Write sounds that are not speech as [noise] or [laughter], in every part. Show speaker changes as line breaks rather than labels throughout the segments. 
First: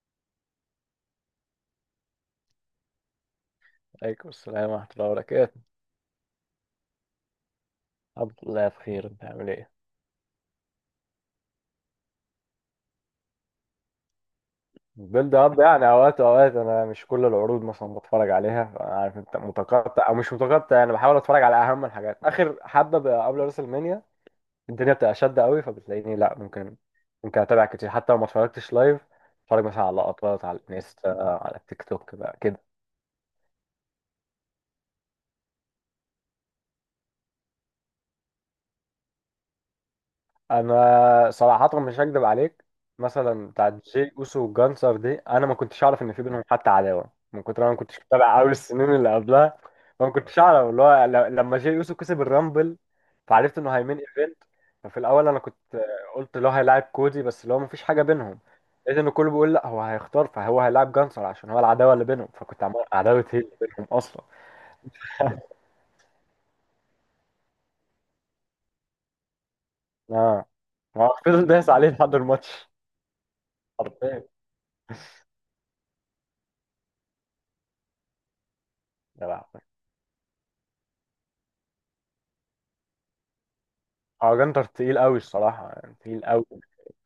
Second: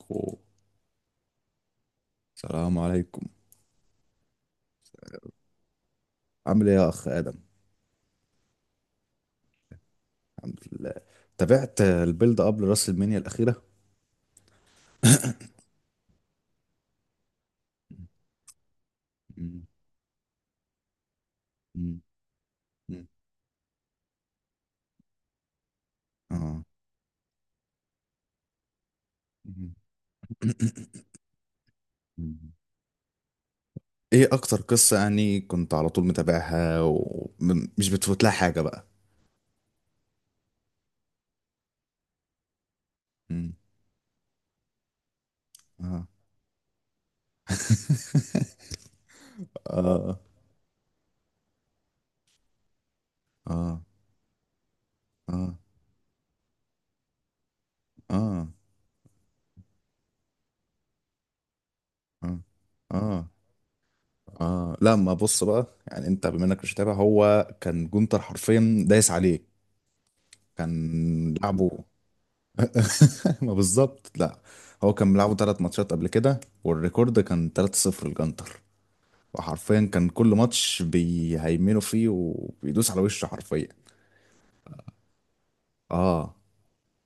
أخو. السلام عليكم.
عليكم السلام ورحمة الله وبركاته.
عامل ايه يا اخ ادم؟
الحمد لله بخير، انت عامل ايه؟
الحمد لله. تابعت البيلد اب لراس المنيا الاخيره؟
البيلد اب يعني اوقات انا مش كل العروض مثلا بتفرج عليها، انا عارف انت
مم.
متقطع او مش متقطع، انا بحاول اتفرج على اهم
مم.
الحاجات اخر حبة
مم.
بقى قبل راس المنيا. الدنيا بتبقى شادة قوي فبتلاقيني لا
اه.
ممكن اتابع كتير حتى لو ما اتفرجتش لايف. اتفرج
مم.
مثلا على لقطات على الانستا، على التيك توك بقى
مم.
كده.
ايه اكتر قصه يعني كنت على طول متابعها ومش بتفوت لها حاجه بقى؟
انا صراحه مش هكدب عليك، مثلا
مم.
بتاع جي اوسو وجانسر دي انا ما كنتش اعرف
اه
ان في بينهم حتى عداوه، من كتر ما أنا ما كنتش متابع قوي
[laughs]
السنين اللي قبلها. ما
اه.
كنتش اعرف اللي هو لما جي اوسو كسب الرامبل، فعرفت انه
اه.
هيمين ايفنت. ففي الاول انا
اه.
كنت قلت اللي هو هيلاعب كودي، بس اللي هو ما فيش حاجه بينهم.
اه.
لقيت ان كله بيقول لا، هو هيختار فهو هيلاعب جانسر عشان هو العداوه اللي بينهم،
اه.
فكنت عمال عداوه
اه.
هي اللي بينهم اصلا.
اه. لا ما بص بقى، يعني انت بما انك مش متابع، هو كان جونتر حرفيا دايس عليه.
اه، ما هو
كان
فضل دايس
لعبه.
عليه لحد الماتش
[laughs] ما بالظبط.
حرفيا.
لا هو كان بيلعبوا 3 ماتشات قبل كده، والريكورد كان 3-0 لجنتر.
يا لهوي.
وحرفيا كان كل ماتش بيهيمنوا فيه وبيدوس على وشه حرفيا.
اه، جنتر تقيل قوي الصراحة، يعني تقيل
اه.
قوي.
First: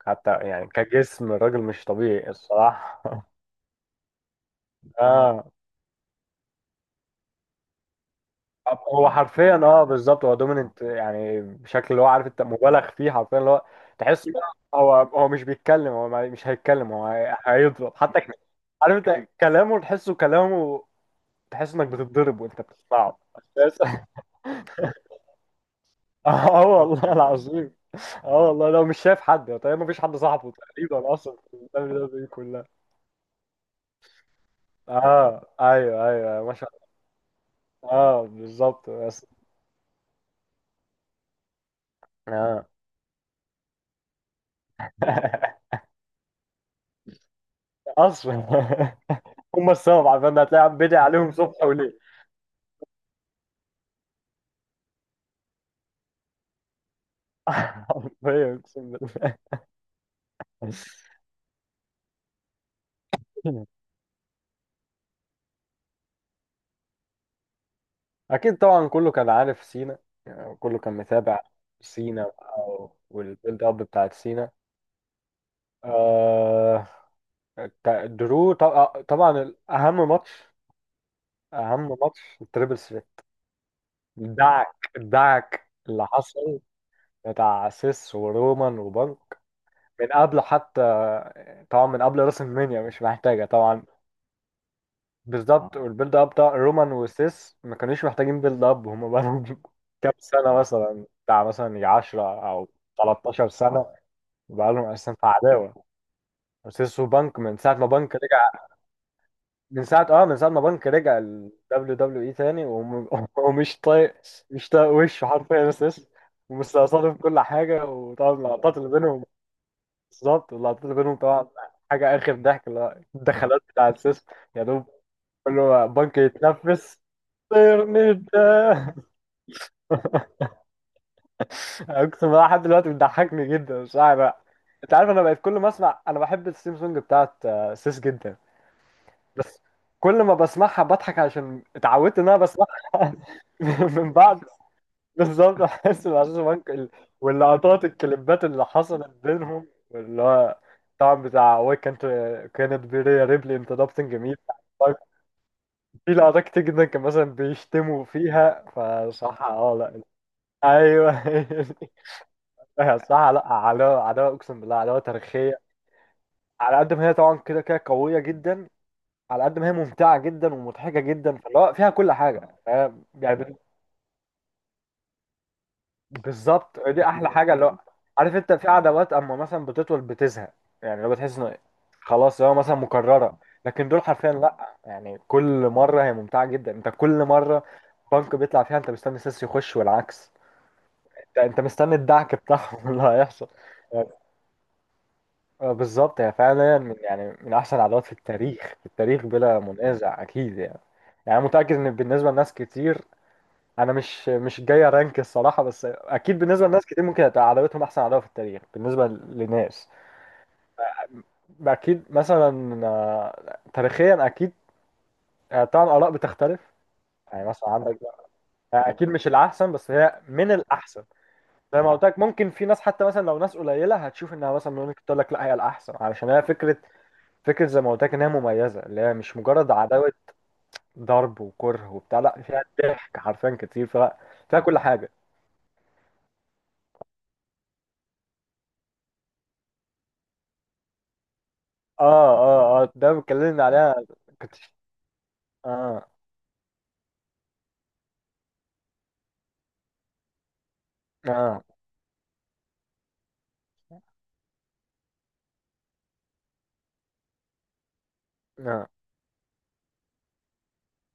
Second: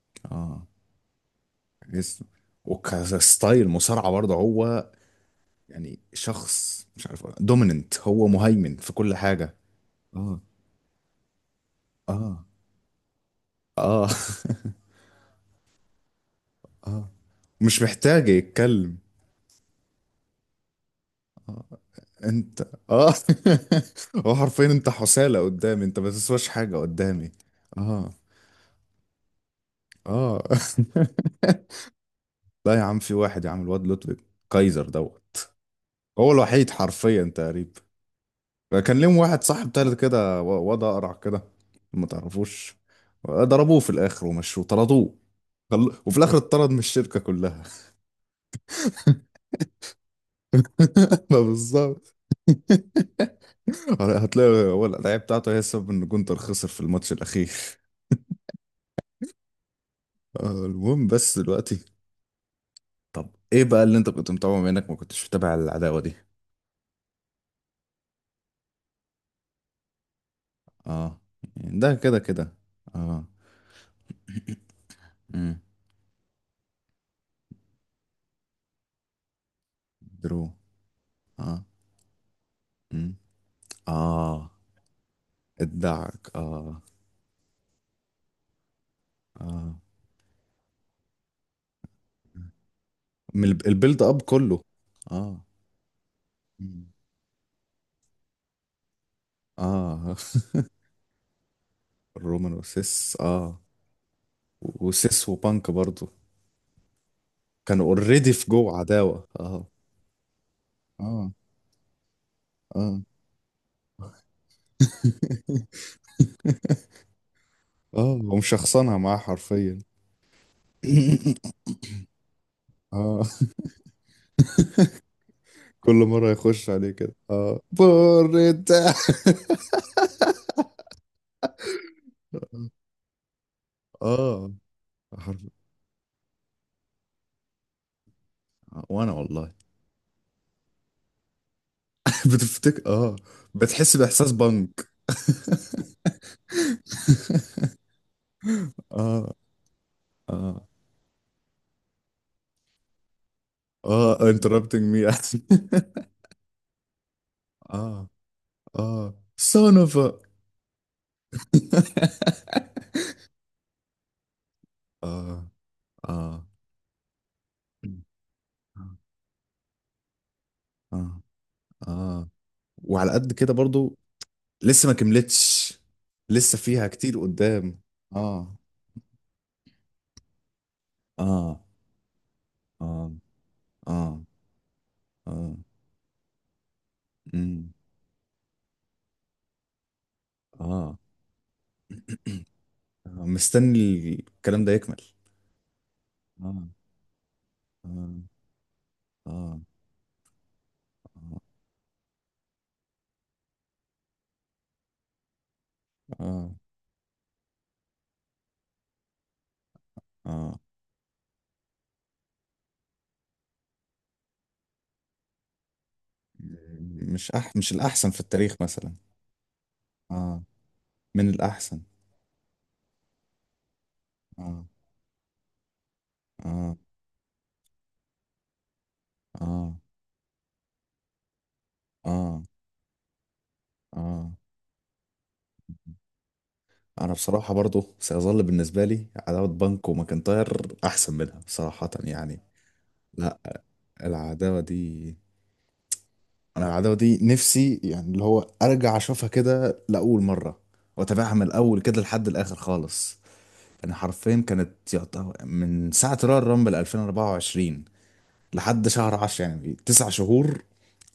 حتى
اه
يعني كجسم الراجل مش
جسم.
طبيعي الصراحة.
وكستايل مصارعة برضه هو،
[laughs] اه،
يعني شخص مش عارف، دوميننت، هو مهيمن في
هو
كل
حرفيا
حاجة.
اه بالظبط، هو
اه.
دوميننت يعني بشكل اللي هو عارف انت
اه.
مبالغ فيه حرفيا، اللي هو
اه.
تحس هو مش بيتكلم، هو مش
[laughs]
هيتكلم، هو
اه. مش
هيضرب حتى
محتاج يتكلم.
عارف انت كلامه، تحسه كلامه، تحس انك بتتضرب وانت
انت. اه.
بتسمعه أساساً.
[laughs] هو حرفيا انت حسالة قدامي، انت ما
[laughs]
تسواش
اه
حاجة
والله
قدامي.
العظيم.
اه.
اه والله، لو مش شايف حد طيب، ما فيش حد
اه.
صاحبه
[laughs]
تقريبا اصلا [laughs] في البلد دي كلها.
لا يا عم، في واحد يا عم، الواد لطفي، كايزر
اه
دوت.
ايوه
هو
ايوه، ما شاء
الوحيد حرفيا تقريبا.
الله. اه بالظبط،
كان ليهم
بس
واحد صاحب تالت كده واد اقرع كده، ما
اه
تعرفوش. ضربوه في الاخر ومشوه، طردوه.
[laughs]
وفي الاخر اتطرد من الشركة كلها.
اصلا هم السبب، عشان هتلاقي عم بدعي
[laughs]
عليهم
ما
صبح وليل.
بالظبط. [laughs] هتلاقي هو الدعاية بتاعته هي السبب ان جونتر خسر في الماتش الاخير.
[laughs] حرفيا اقسم بالله.
آه، المهم بس دلوقتي، طب ايه بقى اللي انت كنت متابعه بما انك ما كنتش متابع العداوة دي؟
اكيد طبعا، كله كان عارف سينا، يعني كله كان
اه،
متابع.
يعني ده كده
سينا
كده.
بقى
اه.
والبيلد اب بتاعت سينا،
امم.
آه، درو طبعا طبعاً اهم ماتش،
درو. اه.
اهم ماتش التريبل سري.
امم. اه.
دعك دعك اللي
ادعك
حصل
اه.
بتاع سيس ورومان وبنك
اه.
من قبل حتى، طبعا من قبل راس المنيا مش محتاجة طبعا.
البيلد اب كله. اه.
بالظبط اه، والبيلد اب بتاع
مم.
رومان وسيس ما كانوش محتاجين بيلد اب، هم بقالهم [laughs] كام
اه.
سنة
[laughs]
اه، مثلا بتاع مثلا يجي 10
رومان
أو
وسيس،
13
اه.
سنة بقالهم أساسا
وسيس
في
وبانك
عداوة.
برضو
وسيس وبنك من ساعة
كانوا
ما بنك
اوريدي في
رجع،
جوه عداوة، اه.
من ساعة اه من ساعة ما بنك رجع
اه.
ال WWE تاني
اه.
[laughs] ومش طايق، مش طايق وشه حرفيا سيس، ومستقصده في كل حاجة،
اه
وطبعا اللقطات اللي
ومشخصنها معاه
بينهم.
حرفيا.
بالظبط اللقطات اللي بينهم طبعا
[laughs]
حاجة آخر ضحك، اللي هو
اه.
الدخلات بتاع السيستم يا دوب كله
كل
بنك
مرة يخش عليه
يتنفس.
كده اه،
طيرني
بوريتا.
ده. [laughs] أقسم بالله لحد دلوقتي بتضحكني جدا، مش عارف بقى.
اه.
أنت عارف أنا
حرف.
بقيت كل ما أسمع، أنا بحب الثيم سونج بتاعت آه، سيس جدا
وانا والله.
بس، كل ما بسمعها بضحك عشان اتعودت
[laughs]
إن أنا
بتفتكر
بسمعها
اه، بتحس
[laughs] من
بإحساس
بعد.
بنك.
بالظبط احس بعشاش بنك واللقطات الكليبات اللي حصلت
اه.
بينهم، اللي هو
اه.
طبعا بتاع وي، كانت كانت بيريا ريبلي انتربتنج
اه.
مي.
interrupting me.
في لقطات كتير جدا، كان مثلا
[laughs]
بيشتموا
اه.
فيها
اه.
فصح،
son
اه
of
لا
a.
ايوه.
[laughs]
[laughs] صح، لا، عداوه عداوه اقسم بالله، عداوه
اه.
تاريخيه.
اه.
على قد ما هي طبعا كده كده قويه جدا، على قد ما هي ممتعه جدا ومضحكه
اه.
جدا، فاللي هو فيها كل
اه.
حاجه، فاهم؟
وعلى قد كده
يعني
برضو لسه ما كملتش، لسه فيها
بالظبط دي
كتير
احلى حاجه. اللي هو
قدام.
عارف انت
اه.
في عدوات اما مثلا بتطول بتزهق، يعني لو بتحس انه
اه.
خلاص هو مثلا
اه.
مكرره، لكن دول
اه.
حرفيا لا، يعني
اه.
كل مره هي ممتعه جدا. انت كل مره
مم.
بنك بيطلع فيها انت مستني سيس يخش، والعكس.
اه
انت انت مستني الدعك بتاعهم [laughs] اللي هيحصل
مستني
يعني.
الكلام ده يكمل.
آه، بالظبط، هي
آه.
فعلا من يعني من احسن العدوات في
آه.
التاريخ، في التاريخ بلا
آه.
منازع اكيد يعني. يعني متاكد ان بالنسبه لناس كتير، انا مش مش جاي ارانك الصراحه، بس اكيد
آه.
بالنسبه لناس كتير ممكن هتبقى عداوتهم احسن عداوه في التاريخ بالنسبه لناس.
آه
اكيد مثلا آه، تاريخيا اكيد. آه، طبعا الاراء بتختلف،
مش
يعني
أح
مثلا
مش
عندك
الأحسن في التاريخ
آه،
مثلا.
اكيد مش الاحسن بس هي
آه
من الاحسن.
من الأحسن.
زي ما قلت لك، ممكن في ناس حتى مثلا لو ناس قليله هتشوف انها
آه.
مثلا ممكن تقول لك لا، هي الاحسن، علشان هي
آه.
فكره، فكره زي ما قلت لك انها مميزه، اللي هي مش مجرد
آه.
عداوه ضرب وكره وبتاع،
آه.
لا فيها ضحك حرفيا كتير، فيها
آه.
فيها كل حاجه.
أنا بصراحة برضو سيظل بالنسبة لي عداوة بانكو وماكنتاير أحسن منها صراحة
اه
يعني.
اه، اه ده
لا
اتكلمنا عليها. كنت
العداوة دي،
اه
أنا العداوة دي نفسي، يعني اللي هو أرجع أشوفها كده لأول مرة وأتابعها من
اه
الأول كده لحد الآخر خالص. يعني حرفيا كانت يعتبر من ساعة رويال رامبل 2024 لحد
اه
شهر 10، يعني 9 شهور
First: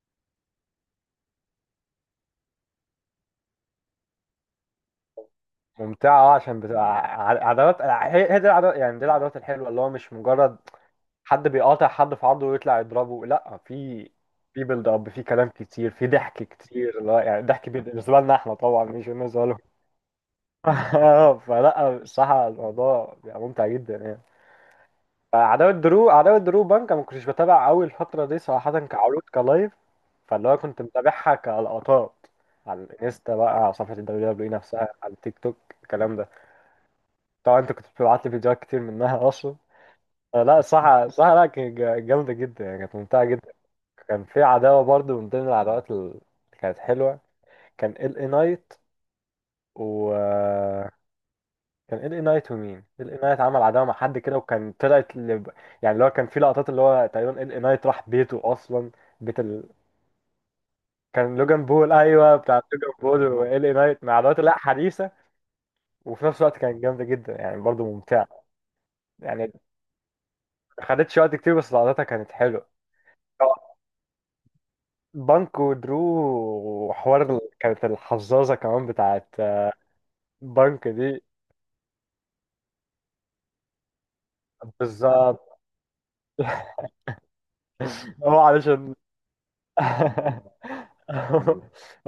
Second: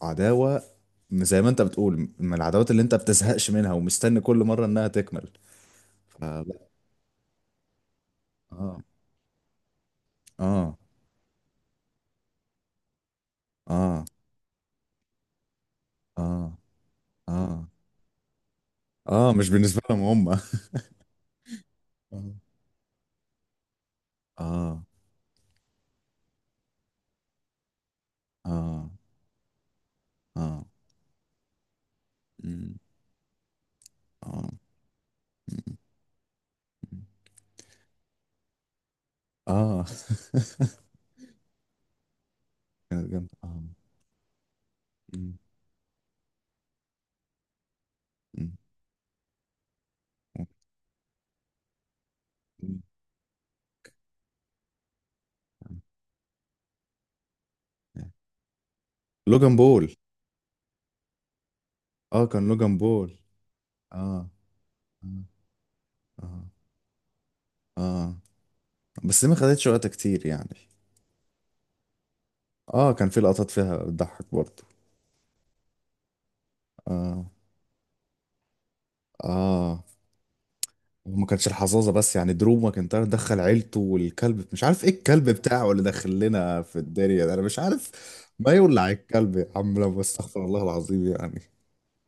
عداوة. زي ما انت بتقول، من العداوات اللي انت بتزهقش منها ومستني كل مرة انها تكمل.
ممتعة اه،
فلا.
عشان بتبقى عداوات، هي هي دي العداوات،
اه.
يعني دي العداوات الحلوة اللي هو مش مجرد
اه.
حد بيقاطع حد في عرضه ويطلع يضربه. لا، في
اه.
في بيلد اب، في كلام كتير، في ضحك
اه.
كتير، لا يعني
اه.
ضحك بالنسبة لنا احنا طبعا، مش
اه
بالنسبة
مش
لهم.
بالنسبة لهم، هم اه.
[laughs] فلا الصراحة، الموضوع بيبقى ممتع جدا يعني.
اه.
فعداوة درو، عداوة درو بانك، ما كنتش بتابع قوي الفترة دي صراحة
اه.
كعروض كلايف، فاللي هو
اه.
كنت متابعها كلقطات
مم.
على الانستا بقى، على صفحة الدبليو
اه.
دبليو نفسها، على التيك توك الكلام ده.
مم.
طبعا انت كنت بتبعت لي فيديوهات كتير منها اصلا.
اه.
آه، لا الصراحة، الصراحة لا كانت جامدة جدا، يعني
[laughs]
كانت
كانت
ممتعة
جامدة
جدا.
اه.
كان في عداوة برضو من
مم.
ضمن العداوات اللي كانت حلوة، كان ال اي
مم.
نايت و كان ال اي نايت،
مم.
ومين ال اي نايت عمل عداوه مع حد كده، وكان طلعت ل... يعني اللي هو كان في لقطات اللي هو تقريبا ال اي نايت راح بيته اصلا، بيت
لوجان
ال...
بول.
كان لوجان بول،
اه
ايوه
كان
بتاع
لوجان
لوجان
بول.
بول، وال اي نايت مع
اه.
الوقت لا حديثه.
اه.
وفي نفس
اه.
الوقت كانت جامده جدا يعني، برضه
آه.
ممتعه
بس ما
يعني.
خدتش وقت كتير يعني.
ما خدتش وقت كتير بس لقطاتها كانت حلوه.
اه كان في لقطات فيها بتضحك برضه.
بانك ودرو، وحوار
اه.
كانت الحظاظه كمان بتاعت
اه.
بانك دي.
وما كانش الحظاظه بس، يعني دروب ماكنتاير دخل عيلته، والكلب مش عارف ايه، الكلب
بالظبط،
بتاعه اللي دخل لنا في الدنيا ده انا مش عارف.
هو
ما يولع
علشان
الكلب يا عم لما،
[laughs]
استغفر الله العظيم يعني.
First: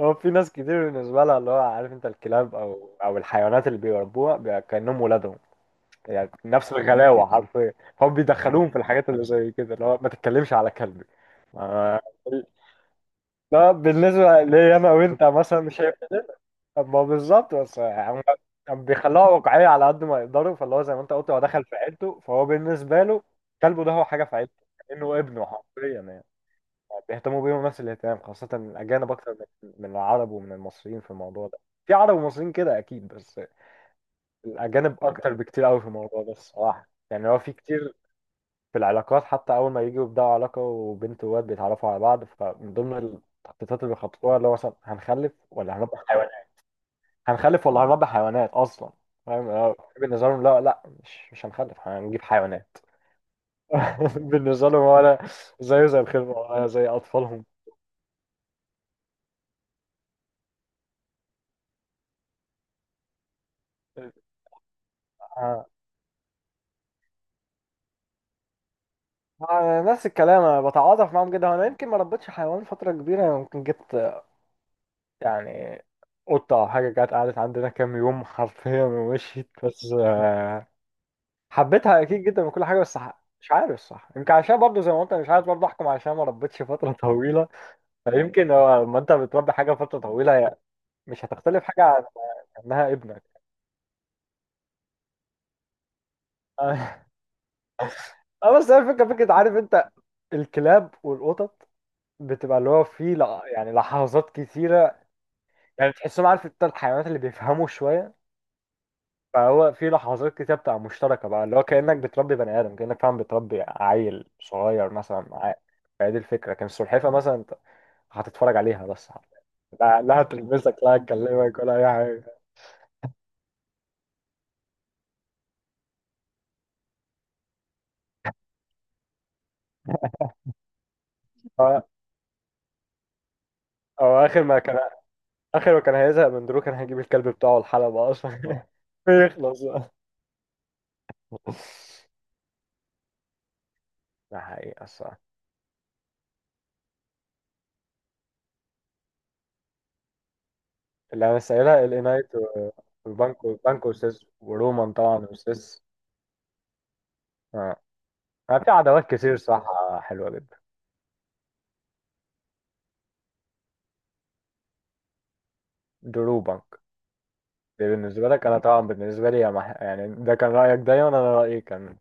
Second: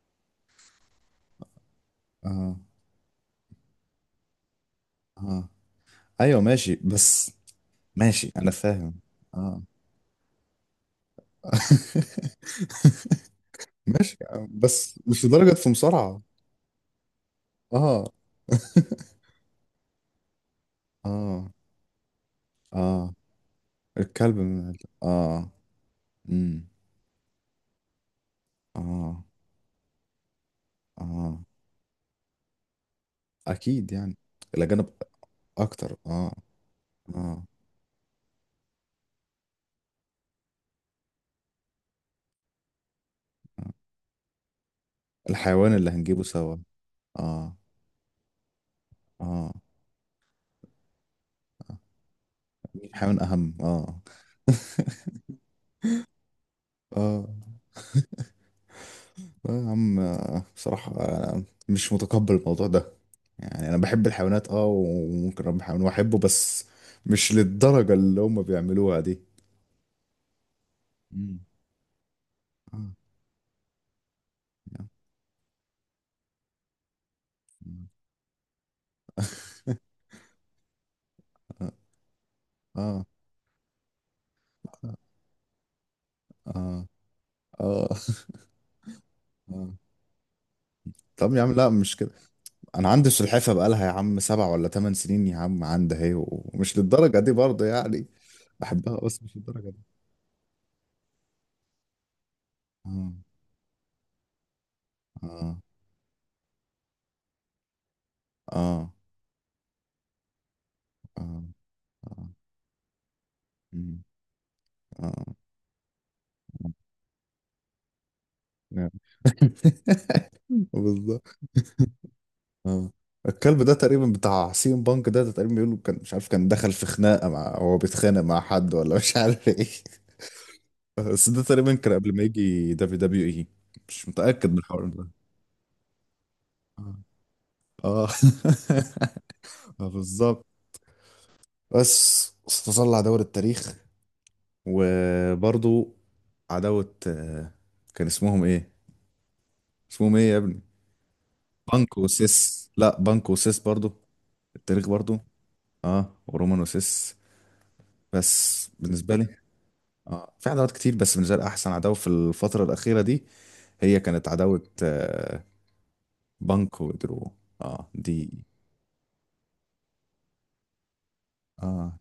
هو في ناس كتير بالنسبة لها اللي هو عارف انت الكلاب
اه.
او او الحيوانات اللي بيربوها كأنهم ولادهم،
اه.
يعني
ايوه
نفس
ماشي.
الغلاوة [laughs]
بس
حرفيا. هم
ماشي انا
بيدخلوهم في
فاهم.
الحاجات اللي زي
اه.
كده، اللي هو ما تتكلمش على كلبي. ما-
[laughs]
لا،
ماشي يا
بالنسبة
عم،
لي انا
بس
وانت
مش لدرجه في
مثلا شايف،
مصارعه.
ما بالظبط، بس
اه.
هم هم بيخلوها واقعية على قد ما يقدروا، فاللي هو زي ما
[laughs]
انت قلت هو
اه.
دخل في عيلته، فهو بالنسبة
اه.
له كلبه ده هو حاجة في عيلته، كأنه ابنه
اه.
حرفيا يعني.
امم.
بيهتموا بيهم نفس الاهتمام، خاصة الأجانب
اه.
أكتر من من العرب ومن المصريين في
اه.
الموضوع ده. في عرب ومصريين كده أكيد، بس
اكيد يعني. الاجانب
الأجانب أكتر بكتير أوي في
اكتر
الموضوع ده
اه.
الصراحة. يعني هو
اه.
في كتير في العلاقات حتى، أول ما يجوا يبدأوا علاقة وبنت وواد بيتعرفوا على بعض، فمن ضمن التخطيطات اللي بيخططوها اللي هو مثلا هنخلف
الحيوان
ولا
اللي
هنربي
هنجيبه
حيوانات،
سوا. اه.
هنخلف ولا هنربي حيوانات أصلا. فاهم،
اه.
هو بالنسبة لهم لا لا، مش مش هنخلف، هنجيب حيوانات.
الحيوان اهم اه.
[laughs] بالنسبة لهم
[laughs]
ولا زيه زي الخلفة، ولا زي
اه.
أطفالهم.
آه يا عم، آه، بصراحة أنا مش متقبل الموضوع ده. يعني أنا بحب الحيوانات اه، وممكن أربي
آه.
حيوان وأحبه، بس مش للدرجة اللي هما بيعملوها دي.
آه، نفس الكلام، انا بتعاطف معاهم
مم.
جدا، انا يمكن ما ربيتش حيوان
اه.
فتره كبيره، أنا ممكن جبت
يا.
يعني قطه او حاجه، جت قعدت عندنا
مم.
كام يوم حرفيا ومشيت، بس
[laughs]
آه،
اه.
حبيتها اكيد جدا وكل حاجه، بس
اه.
مش عارف صح، يمكن عشان برضه زي ما قلت أنا مش عارف برضه احكم عشان ما ربيتش
اه.
فتره [laughs] طويله.
آه. [laughs]
فيمكن هو لما انت بتربي
آه.
حاجه فتره طويله، هي مش
طب يا عم
هتختلف
لا
حاجه
مش
عن
كده، انا
انها
عندي
ابنك.
سلحفه بقالها يا عم 7 ولا 8 سنين يا عم، عندي اهي،
[laughs]
ومش
اه
للدرجه دي برضه يعني.
آه، بس هي
بحبها
الفكره،
بس
فكره
مش
عارف
للدرجه دي.
انت، الكلاب والقطط بتبقى اللي هو
اه.
في يعني لحظات كتيرة،
اه.
يعني تحسهم عارف انت الحيوانات اللي بيفهموا شوية،
اه.
فهو في لحظات كتير بتبقى مشتركة
اه.
بقى، اللي هو كأنك
اه.
بتربي بني آدم، كأنك فعلا بتربي
مم.
عيل صغير
اه.
مثلا معاك. فهي دي الفكرة، كان السلحفاة مثلا انت هتتفرج عليها
نعم.
بس، لا لا هتلمسك، لا
بالظبط.
هتكلمك ولا أي حاجة.
اه. الكلب ده تقريبا بتاع سيم بانك ده، ده تقريبا بيقولوا كان مش عارف، كان دخل في خناقه مع، هو بيتخانق مع حد ولا مش عارف ايه، بس ده تقريبا
هو
كان قبل ما يجي دبليو دبليو اي، مش
هو آخر
متاكد من
ما كان،
الحوار ده.
آخر ما كان هيزهق من درو كان هيجيب الكلب بتاعه
اه. آه.
الحلبة أصلا [laughs] يخلص
[laughs]
بقى.
بالظبط. بس استظل عداوة التاريخ.
ده حقيقة الصراحة.
وبرضو عداوة آه، كان اسمهم ايه؟ اسمهم ايه يا ابني؟
اللي أنا سائلها
بانكو
الإنايت
وسيس،
و-
لا بانكو
وبانكو،
وسيس
بانكو
برضو.
وسيس
التاريخ
ورومان
برضو.
طبعا وسيس.
اه، ورومان وسيس.
آه. ما
بس
في عداوات
بالنسبة لي،
كتير صح، حلوة
اه، في
جدا.
عداوات كتير بس بالنسبة لي أحسن عداوة في الفترة الأخيرة دي هي كانت عداوة آه،
درو بنك
بانكو ودرو.
دي
اه
بالنسبة
دي.
لك، أنا طبعا بالنسبة لي يا مح... يعني ده كان رأيك دايما، أنا رأيي كان
اه.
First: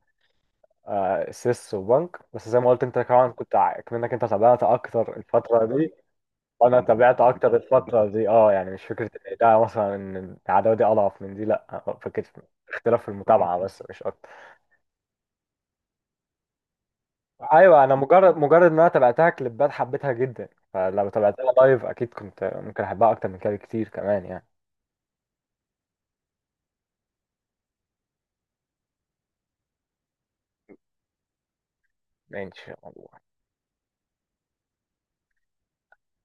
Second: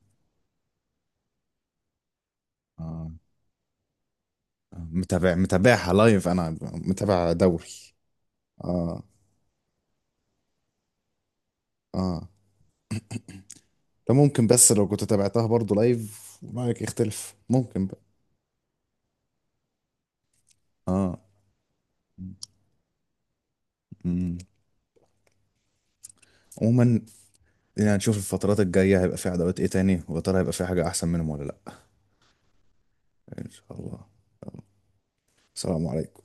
آه سيس وبنك، بس زي ما قلت أنت
اه.
طبعا كنت كأنك أنت تابعت
آه،
أكتر
متابع،
الفترة
متابعها
دي،
لايف، أنا
وأنا تابعت
متابع
أكتر
دوري.
الفترة دي أه، يعني مش
اه.
فكرة إن ده مثلا إن العداوة دي أضعف من دي، لأ فكرة
اه.
اختلاف في المتابعة بس مش
ده
أكتر.
ممكن، بس لو كنت تابعتها برضه لايف رأيك يختلف
أيوة،
ممكن
أنا
بقى.
مجرد مجرد إن أنا تابعتها كليبات حبيتها جدا، فلو
اه.
تابعتها لايف أكيد كنت ممكن أحبها أكتر من كده بكتير كمان
امم.
يعني.
عموما، يعني نشوف الفترات الجاية هيبقى في عداوات ايه تاني، ويا ترى هيبقى في حاجة احسن منهم ولا لا.
ماشي والله.
ان شاء الله. السلام عليكم.